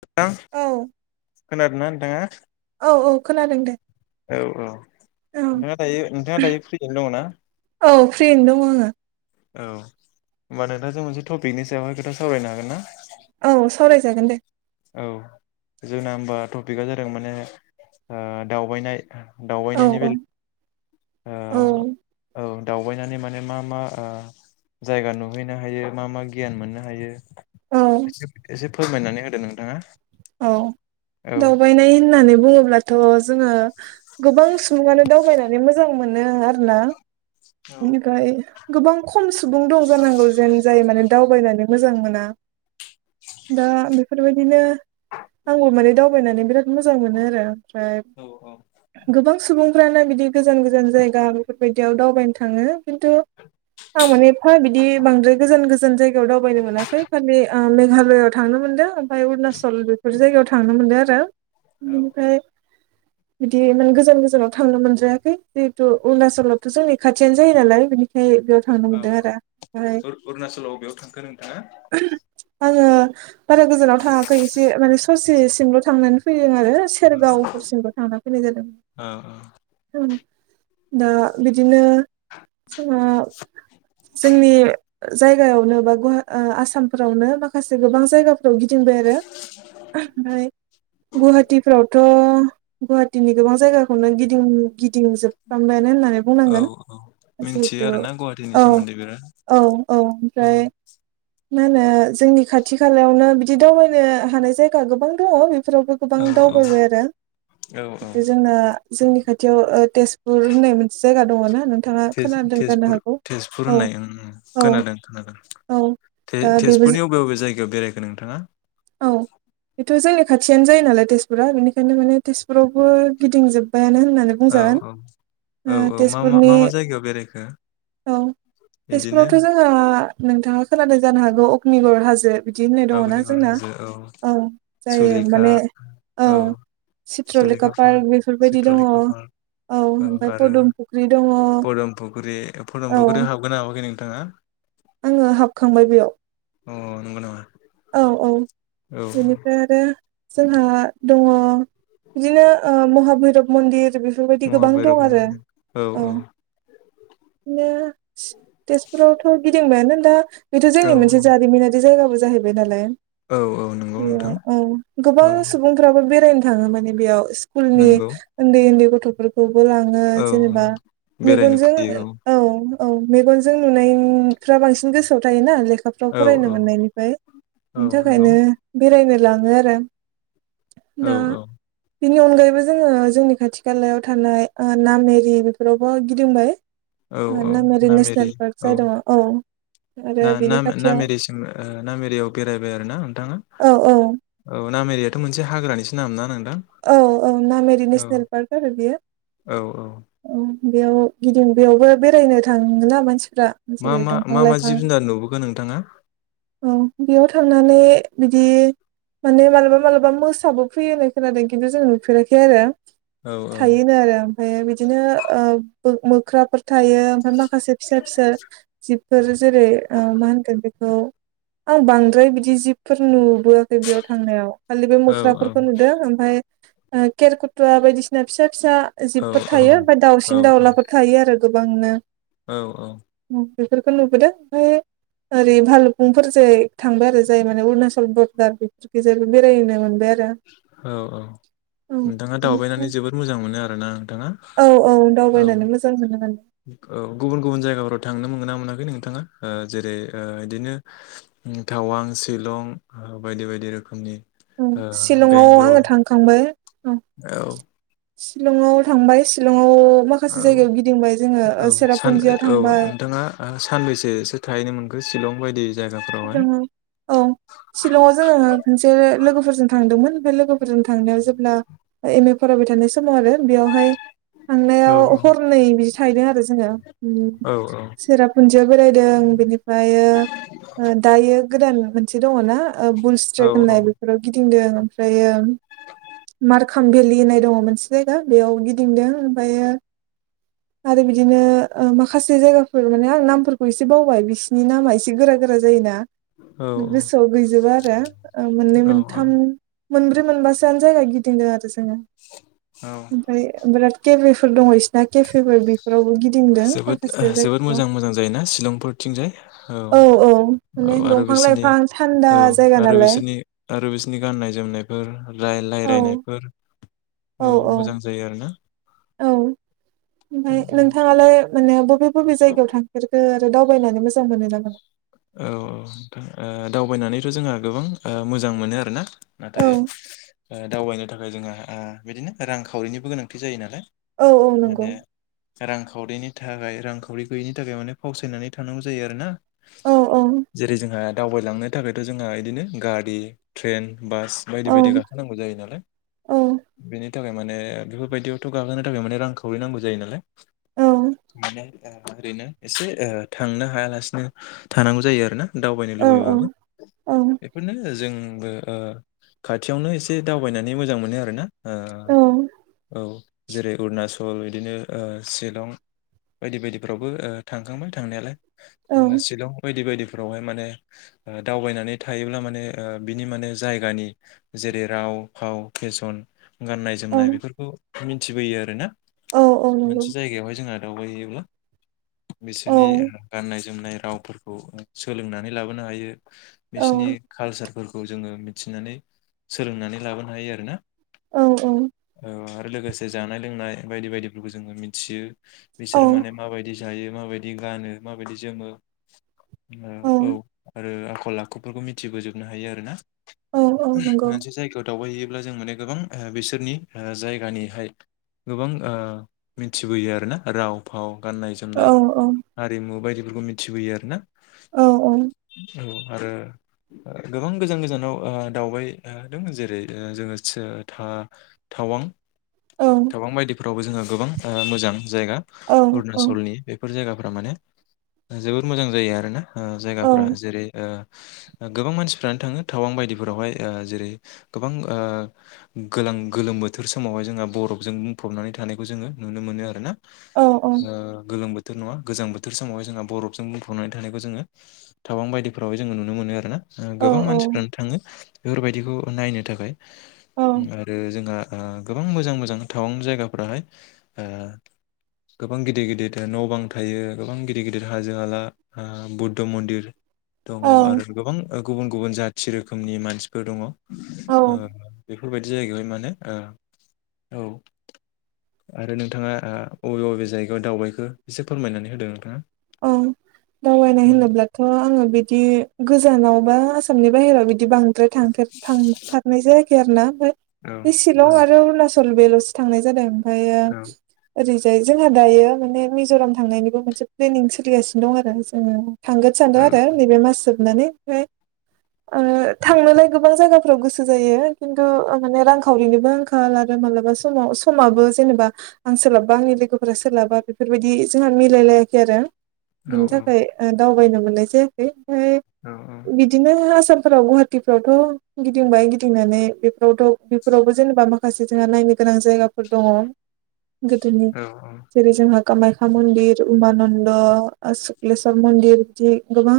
नोंथां औ खोनादोंना नोंथाङा? औ औ खोनादों दे। औ औ औ नोंथाङा दायो नोंथाङा दायो फ्रियैनो दङ' ना? औ फ्रियैनो दं आङो। औ होमबा नोंथांजों मोनसे टपिकनि सायावहाय खोथा सावरायनो हागोन ना? औ सावरायजागोन दे। औ जोंना होनबा टपिकआ जादों माने ओ दावबायनाय। औ दावबायनायनि औ औ बेलायाव औ दावबायनानै माने मा मा जायगा नुहैनो हायो मा मा गियान मोननो हायो। औ एसे एसे फोरमायनानै होदो नोंथाङा। औ औ दावबायनाय होननानै बुङोब्लाथ' जोङो गोबां सुबुङानो दावबायनानै मोजां मोनो आरो ना। बेनिफ्राय गोबां खम सुबुं दं जानांगौ। दा बेफोरबायदिनो आंबो माने दावबायनानै बिराद मोजां मोनो आरो ओमफ्राय औ गोबां सुबुंफ्रानो बिदि गोजान गोजान जायगा बैदियाव दावबायनो थाङो खिन्थु आं माने एफा बिदि बांद्राय गोजान गो गोजान जायगायाव दावबायनो मोनाखै खालि मेघालयाव थांनो मोनदों ओमफ्राय अरुणनाचल बेफोर जायगायाव थांनो मोनदों। मोन आरो औ बेनिफ्राय बिदि इमान गोजान गोजानाव थांनो मोनद्रायाखै जिहेतु अरुणाचलाथ' जोंनि खाथियानो जायो नालाय बिनिखाय। औ औ अरुणचलाव अबेयाव थांखो नोंथाङा। आङो बारा गोजानाव थाङाखै एसे माने ससेसिमल' थांनानै फैदों आरो सेरगावफोरसिमल' थांनानै फैनाय जा। औ औ दा बिदिनो जोङो जोंनि जायगायावनो बा गुवा आसामफोरावनो माखासे गोबां जायगा याव गिदिंबाय आरो ओमफ्राय गुवाहाटिफ्रावथ' गुवाहाटिनि गोबां जायगाखौनो गिदिं गिदिंजोबफ्रामबायानो होननानै औ बुंनांगोन औ मिन्थियो जिहेथु आरोना गुवाहाटिनि औ सोमोन्दै बिराद औ औ ओमफ्राय औ मा होनो जोंनि खाथि खालायावनो बिदि दावबायनो हानाय जायगा गोबां दङ'। फोरावबो गोबां औ दावबायबाय आरो। औ औ जोंना जोंनि खाथियाव ओ तेजपुर होननाय मोनसे जायगा दङ ना नों तेजपुर तेजपुर होननाय औ खोनादों खोनादों। औ ते दा बेबो तेजपुरनि अबे अबे जायगायाव बेरायखो नोंथाङा? औ बेथ' जोंनि खा थियानो जायो नालाय तेजपुरा बेनिखायनो माने तेजपुरावबो गिदिंजोब औ औ औ औ मा तेजपुरनि मा मा जायगायाव बेरायखो? औ बिदिनो तेजपुरावथ' जोंहा नोंथाङा खोनादों जानो हागौ अग्निगर हाजो बिदि होननाय दङना आगनिगर जोंना। हाजो औ जायो सुलेखा माने औ चित्रलेखा सुलेखा पार्क बेफोरबायदि दङ। चित्रलेखा पार्क औ ओमफ्राय आरो पदुम फुख्रि दङ औ फदमफुख्रि फदमफुख्रियाव हाबगोना हाबाखै नोंथाङा? आङो हाबखांबाय बेयाव। अ नंगौ नामा? औ औ औ बेनिफ्राय आरो जोंहा दङ। बिदिनो ओ महाभैरब मन्दिर बि बेफोरबायदि गोबां दं आरो औ। [inaudible] बिनो तेजपुरावथ' गिदिंबायानो दा बेथ' औ जोंनि मोनसे जारिमिनारि जायगाबो जाहैबाय नालाय औ नंगौ औ नोंथां औ औ गोबां सुबुंफ्राबो बेरायनो थाङो माने बेयाव। स्कुलनि नंगौ उन्दै उन्दै गथ'फोरखौ लाङो औ जेनेबा औ बेरायनो मेगनजों फैयो औ। औ मेगनजों नुनायफ्रा बांसिन गोसोआव थायोना लेखाफ्राव औ औ फरायनो मोननायनिफ्राय औ बिनि नंगौ थाखायनो बेरायनो लाङो आरो। औ औ बेनि अनगायैबो जोङो जोंनि खाथि खालायाव थानाय ओ नामेरि बेफोरावबो गिदिंबाय। औ ओ औ नामेरि नेसनेल पार्क जादोङो औ। आरो बेनि खाथियाव ना-नाम-नामेरिसिम ओ ना नामेरियाव बेरायबाय आरोना नोंथाङा? औ औ औ नामेरियाथ' मोनसे हाग्रानिसो नाम ना नों औ औ नामेरि नेसनेल पार्क आरो बेयो औ औ औ। बेयाव गिदिं बेयावबो बेरायनो थाङोना मानसि फोरा मा जेरै मा दंफां मा मा लाइफां जिब जुनार नुबोखो नोंथाङा औ बेयाव थांनानै बिदि माने मालाबा मालाबा मोसाबो फैयो होननाय खोनादों खिन्थु जों नुफेराखै आरो। औ थायोनो आरो ओमफाय बिदिनो ओ मो-मोख्राफोर थायो ओमफ्राय मा खासे फिसा फिसा जिबफोर जेरै ओ मा होनगोन बे खौ आं बांद्राय बिदि जिबफोर नु बोआखै बेयाव थांनायाव खालि बे औ मुख्राफोरखौ नुदो। ओ केेरखुथुवा बायदिसिना फिसा फिसा औ जिबफोर थायो बा औ दावसिन दाउलाफोर थायो आरो गोबांनो। औ औ। बेफोरखौ नुबोदों ओमफाय ओरै भालुखुंफोरजै थांबाय आरो जाय माने अरुणाचल बरदार [unintelligible] बेरायनो मोनबाय आरो। [unintelligible] औ औ औ नोंथाङा दावबायनानै बेनिफ्राय जोबोद मोजां मोनो आरो ना? थाङा औ औ दावबायनानै मोजां मोनो माने औ गुबुन गुबुन जायगाफोराव था थांनो मोनगोन ना मोनाखै नोंथाङा ओ जेरै ओ इदिनो टावां, शिलं बायदि बायदि रोखोमनि ओं ओ शिलंआव बेंगलर आङो थांखांबाय। औ। शिलंआव थांबाय शिलं [inaudible] औ औ ओ सान सेरापुन्जियाव औ थांबाय नोंथाङा ओ सानबैसोसो थाहैनो मोन खो शिलं बायदि जायगाफोरावहाय शिलंआव औ शिलंआव जोङो खनसे लोगो फोरजों थांदोंमोन बे लोगोफोरजों थांनायाव जेब्ला एम ए फरायबाय थानाय समाव आरो बेयावहाय औ थांनायाव हरनै बिदि थाहैदों आरो जोङो। ओम औ सेराफुन्जियाव बेरायदों बिनिफ्रायो दायो गोदान मोनसे दङना ओ बुल औ स्ट्रेक होननाय बेफोराव गिदिंदों। ओमफ्रायो मारखां भेलि होननाय दङ मोनसे जायगा बेयाव गिदिंदों ओमफ्रायो आरो बिदिनो ओ माखासे जायगाफोर माने आं नामफोरखौ एसे बावबाय बिसिनि नामा एसे गोरा गोरा जायोना गोसोआव गैजोबो आरो। ओ मोननै औ औ मोनथाम मोनब्रै मोनबासोआनो जायगा गिदिंदो आरो जोङो। औ ओमफ्राय बिराद [unintelligible] फोर दङ इसिना केफेफोर बेफोराव गिद जोबोद जोबोद मोजां मोजां जायोना शिलंफोरथिंजाय औ। औ माने आरो दंफां बिसोरनि लाइफां थान्दा औ जायगा आरो नालाय बिसोरनि आरो बिसोरनि गाननाय जोमनायफोर रा औ रायलायनायफोर औ मोजां जायो आरोना। औ ओमफ्राय नोंथाङालाय माने बबे बबे जायगायाव थांफेरखो? दावबायनानै मोजां मोनो ना मोना? औ औ नोंथां ओ दावबायनानैथ' जोंहा गोबां मोजां मोनो आरोना। नाथाय औ ओ दावबायनो थाखाय जोंहा आ बिदिनो रांखावरिनिबो गोनांथि जायो नालाय। औ औ नंगौ। माने रांखावरिनि थाखाय रांखावरि गैयिनि थाखाय माने फावसायनानै थानांगौ जायो आरो ना। औ जेरै जोंहा दावबायलांनो थाखायथ' जोंहा इदिनो गारि, ट्रेन बास बायदि औ बायदि गाखोनांगौ जायो नालाय औ बेनि थाखाय माने बेफोरबायदियावथ गाखोनो थाखाय माने रां खावरि नांगौ जायो नालाय औ माने ओरैनो एसे थांनो हायालासिनो थानांगौ जायो आरो ना दावबायनो औ लुबैबाबो औ बेफोरनो जों आंबो ओ खाथियावनो एसे दावबायनानै मोजां मोनो आरोना औ ओ औ जेरै अरुनाचल बिदिनो ओ शिलं बायदि बायदिफ्रावबो ओ थांखांबाय थांनायालाय औ शिलं बायदि बायदिफ्राव फोरावहाय माने दावबायनानै थायोब्ला माने बिनि माने जायगानि जेरै राव फाव फेसन गाननाय औ औ जोमनाय नंगौ बेफोरखौ मिथिबोयो आरोना औ औ औ मोनसे जायगायावहाय जोंहा दावबायहैयोब्ला बिसोरनि गाननाय जोमनाय रावफोरखौ सोलोंनानै लाबोनो हायो औ बिसोरनि कालचारफोरखौ खौ जोङो मिथिनानै सोलोंनानै लाबोनो हायो आरोना औ औ ओ आरो लोगोसे जानाय लोंनाय बायदि बायदिफोरखौ जोङो मिथियो बिसोरो माने माबायदि जायो माबायदि गानो मा बायदि जोमो औ आरो आखल आखुफोरखौ मिथिबोजोबनो हायो आरो ना औ औ नंगौ मोनसे जायगायाव दावबायहैयो ब्ला जों माने गोबां बिसोरनि जायगानिहाय गोबां ओ मिथिबोयो आरोना राव फाव गाननाय औ जोमनाय औ हारिमु बायदिफोरखौ मिथिबोयो आरोना औ औ औ आरो गोबां गोजान गोजानाव ओ दावबाय दङ जेरै जोङो थावां औ गोबां बायदिफोरावबो जोङो गोबां मोजां जायगा औ अरुणचलनि बेफोर जायगा फोर माने जोबोर मोजां जायो आरोना जायगाफ्रा जेरै ओ गोबां मानसिफ्रानो थाङो टावां बायदिफोरावहाय जेरै गोबां ओ गोल आं गोलोम बोथोर समावहाय जोंहा बरफजों बुंफबनानै थानायखौ जोङो नुनो मोनो आरो ना ओ गोलोम बोथोर नङा गोजां बोथोर समावहाय जोंहा बरफजों बुंफबनानै थानायखौ जोङो थावां बायदिफ्रावाय जोङो नुनो मोनो आरोना गोबां मानसिफ्रानो थाङो बेफोरबायदिखौ नायनो थाखाय औ आरो जोंहा गोबां मोजां मोजां टावां जायगाफोराहाय ओ गोबां गिदिर गिदिर न' बां थायो गोबां गिदिर गिदिर हाजो हाला ओ बुद्ध मन्दिर औ दङ आरो गोबां गुबुन गुबुन जाथि रोखोमनि मानसिफोर दङ औ बेफोरबायदि जाहगायावहाय मानो ओ औ आरो नोंथाङा अबे बबे जायगायाव दावबायखो एसे फोरमायनानै होदो नोंथाङा औ [inaudible] दावबायनाय औ होनोब्लाथ' आङो बिदि गोजानाव बा आसामनि बाहेरायाव बिदि बांद्राय थांफेर थांथारनाय जायाखै आरो ना आमफ्राय औ बे औ शिलं आरो अरूणाचल बेफोरल'सो थांनाय जादों ओमफ्रायो औ ओरै जोंहा दायो माने मिज'राम थांनायनिबो मोनसे प्लेनिं सोलिगासिनो दं आरो जोङो थांगोन सानदों आरो औ नैबे मास जोबनानै ओमफ्राय ओ थांनोलाय गोबां जायगाफोराव गोसो जायो खिन्थु माने रांखावरिनिबो आंखाल आरो मालाबा समाव समाबो जेनेबा आं सोलाबा आंनि लोगोफोरा सोलाबा बेफोरबायदि जोंहा मिलायलायै आरो औ बिनि थाखाय दावबायनो मोननाय जायाखै ओमफ्राय औ बिदिनो आसामफ्राव गुवाहाटिफ्रावथ' गिदिंबाय गिदिंनानै बेफोरावथ' बेफोरावबो जेनेबा माखासे जोंहा नायनो गोनां जायगाफोर दङ [inaudible] गोदोनि औ जेरै जोंहा कामाख्या मन्दिर उमानन्द, सुक्लेस्वर मन्दिर जि गोबां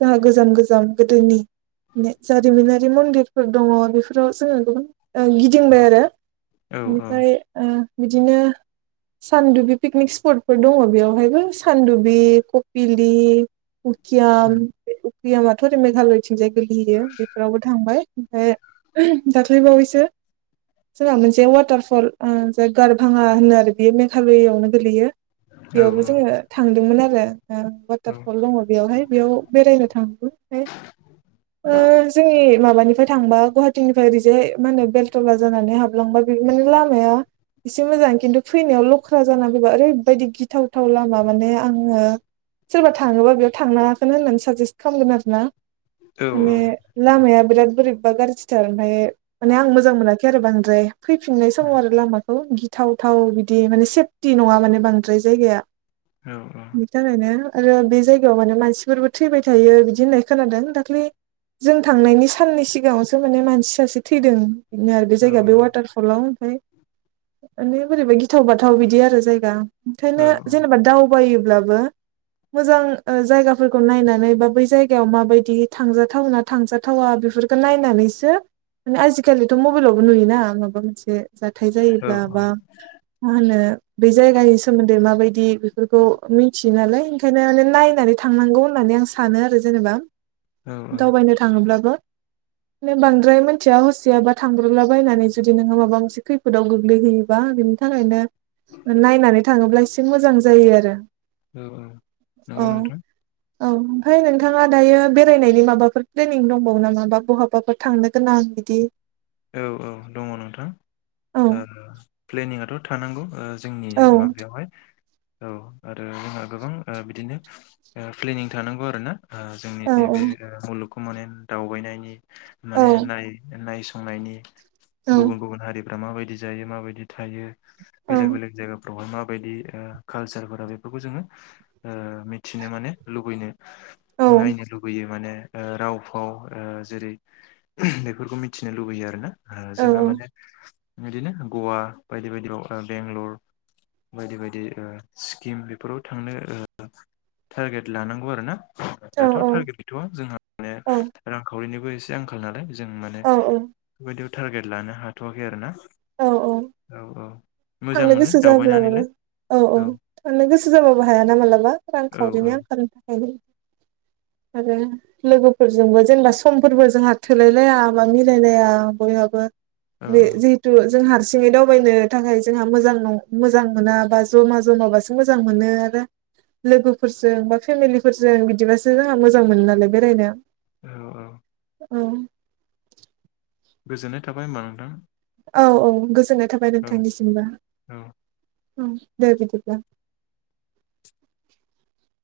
जाहा गोजाम गोजाम गोदोनि जारिमिनारि मन्दिरफोर दङ बेफोराव जोङो गोबां गिदिंबाय आरो औ बेनिफ्राय ओ बिदिनो सानदुबि पिकनिक स्पटफोर दङ बेयाव बमहायबो सानदुबि कपिलि उकियाम गैयामाथ' ओरै मेघालयथिंजाय गोग्लैयो बेफोरावबो थांबाय ओमफ्राय दाख्लैबावैसो जोंहा मोनसे वाटारफल जाय गारभाङा होनो आरो बेयो मेघालयावनो गोलैयो औ बेयावबो औ जोङो थांदोंमोन आरो औ वाटारफल दङ बेयावहाय बेयाव बेरायनो थादोंमोन ओमफाय ओ जोंनि माबानिफ्राय थांबा गुवाहाटिनिफ्राय ओरैजाय मा होनो बेलथला जानानै हाबलांबा बे माने लामाया एसे मोजां खिन्थु फैनायाव लख्रा जाना फैबा ओरैबायदि गिथावथाव लामा माने आङो सोरबा थाङोबा बेयाव थांनांया खोनो होननानै साजेस्ट खालामगोन आरो ना औ माने लामाया बिराद बोरैबा गाज्रिथार ओमफ्राय माने आं मोजां मोनाखै आरो बांद्राय फैफिननाय समाव आरो लामाखौ गिथावथाव बिदि माने सेफटि नङा माने बांद्राय जायगाया औ बिनि थाखायनो आरो बे जायगायाव माने मानसिफोरबो थैबाय थायो बिदि होननाय खोनादों दाख्लै जों थांनायनि साननै सिगाङावसो माने मानसि सासे थैदों बिनो आरो बे औ जायगाया बे वाटारफल आव ओमफ्राय माने बोरैबा गिथाव बाथाव बिदि आरो जायगा ओंखायनो जेनेबा दावबायोब्लाबो मोजां जायगाफोरखौ नायनानै बा बै जायगायाव माबायदि थांजाथावना थांजाथावा बे बेफोरखौ नायनानैसो माने आजिखालिथ' मबाइलावबो नुयोना माबा मोनसे जाथाय जायोब्ला बा मा होनो बे जायगानि सोमोन्दै माबायदि बेफोरखौ मिथियो नालाय ओंखायनो माने नायनानै थांनांगौ होननानै आं सानो आरो ज जेनेबा औ दावबायनो थाङोब्लाबो [inaudible] बांद्राय मिथिया हसियाबा थांग्रोला बायनानै जुदि नोंहा माबा मोनसे खैफोदाव गोग्लैहैयोबा बिनि थाखायनो नायनानै थाङोब्ला एसे मोजां जायो आरो औ औ नंगौ औ नोंथां औ ओमफ्राय नोंथाङा दायो बेरायनायनि माबाफोर प्लेनिं दंबावो नामा बा बहाबाफोर थांनो गोनां बिदि औ औ दङ नोंथां औ प्लेनिंआथ' थानांगौ जोंनि औ माबायावहाय औ आरो जोंहा गोबां बिदिनो प्लेनिं थानांगौ आरोना ओ औ जोंनि बे मुलुगखौ माने दावबायनायनि औ माने नाय नायसंनायनि औ गुबुन गुबुन हारि मायदि जायो मायदि थायो बेले बेलेग जायगाफोरावहाय म बायदि ओ कालचारफोरा बेफोरखौ जोङो ओ मिथिनो माने लुबैनो औ नायनो लुुबैयो माने राव फाव ओ जेरै बेफोरखौ मिथिनो लुबैयो आरो ना ओ जोंहा माने बिदिनो गवा बायदि बायदियाव बेंगलर बायदि बायदि ओ स्किम बेफोराव थांनो टारगेट लानांगौ आरो ना दाथ' औ टारगेट गैथ'वा जोंहा माने औ रांखावरिनिबो एसे आंखाल नालाय जों माने औ औ बिदिखौ टारगेट लानो हाथ'वाखै आरो ना औ औ मोजां थांनो मोनो गोसो जाब्ला मोनो दावबायनानैलाय औ औ थारनो गोसो जाबाबो हायाना मालाबा रां औ खावरिनि औ आंखालामनि थाखाय आरो लोगोफोरजोंबो जेनेबा समफोरबो जोंहा थोलाय लाया बा मिलायलाया बेहाबो औ बे जिहेथु जों हारसिङै दावबायनो थाखाय जोंहा मोजां मोजां मोनाबा जमा जमाबासो मोजां मोनो आरो लोगोफोरजों बा फेमिलिफोरजों बिदिबासो जोंहा मोजां मोनो नालाय बेरायनो औ औ। औ। गोजोननाय थाबाय होमबा नोंथां। औ औ गोजोननाय थाबाय नोंथांनिसिमबो। औ औ औ दे बिदिब्ला।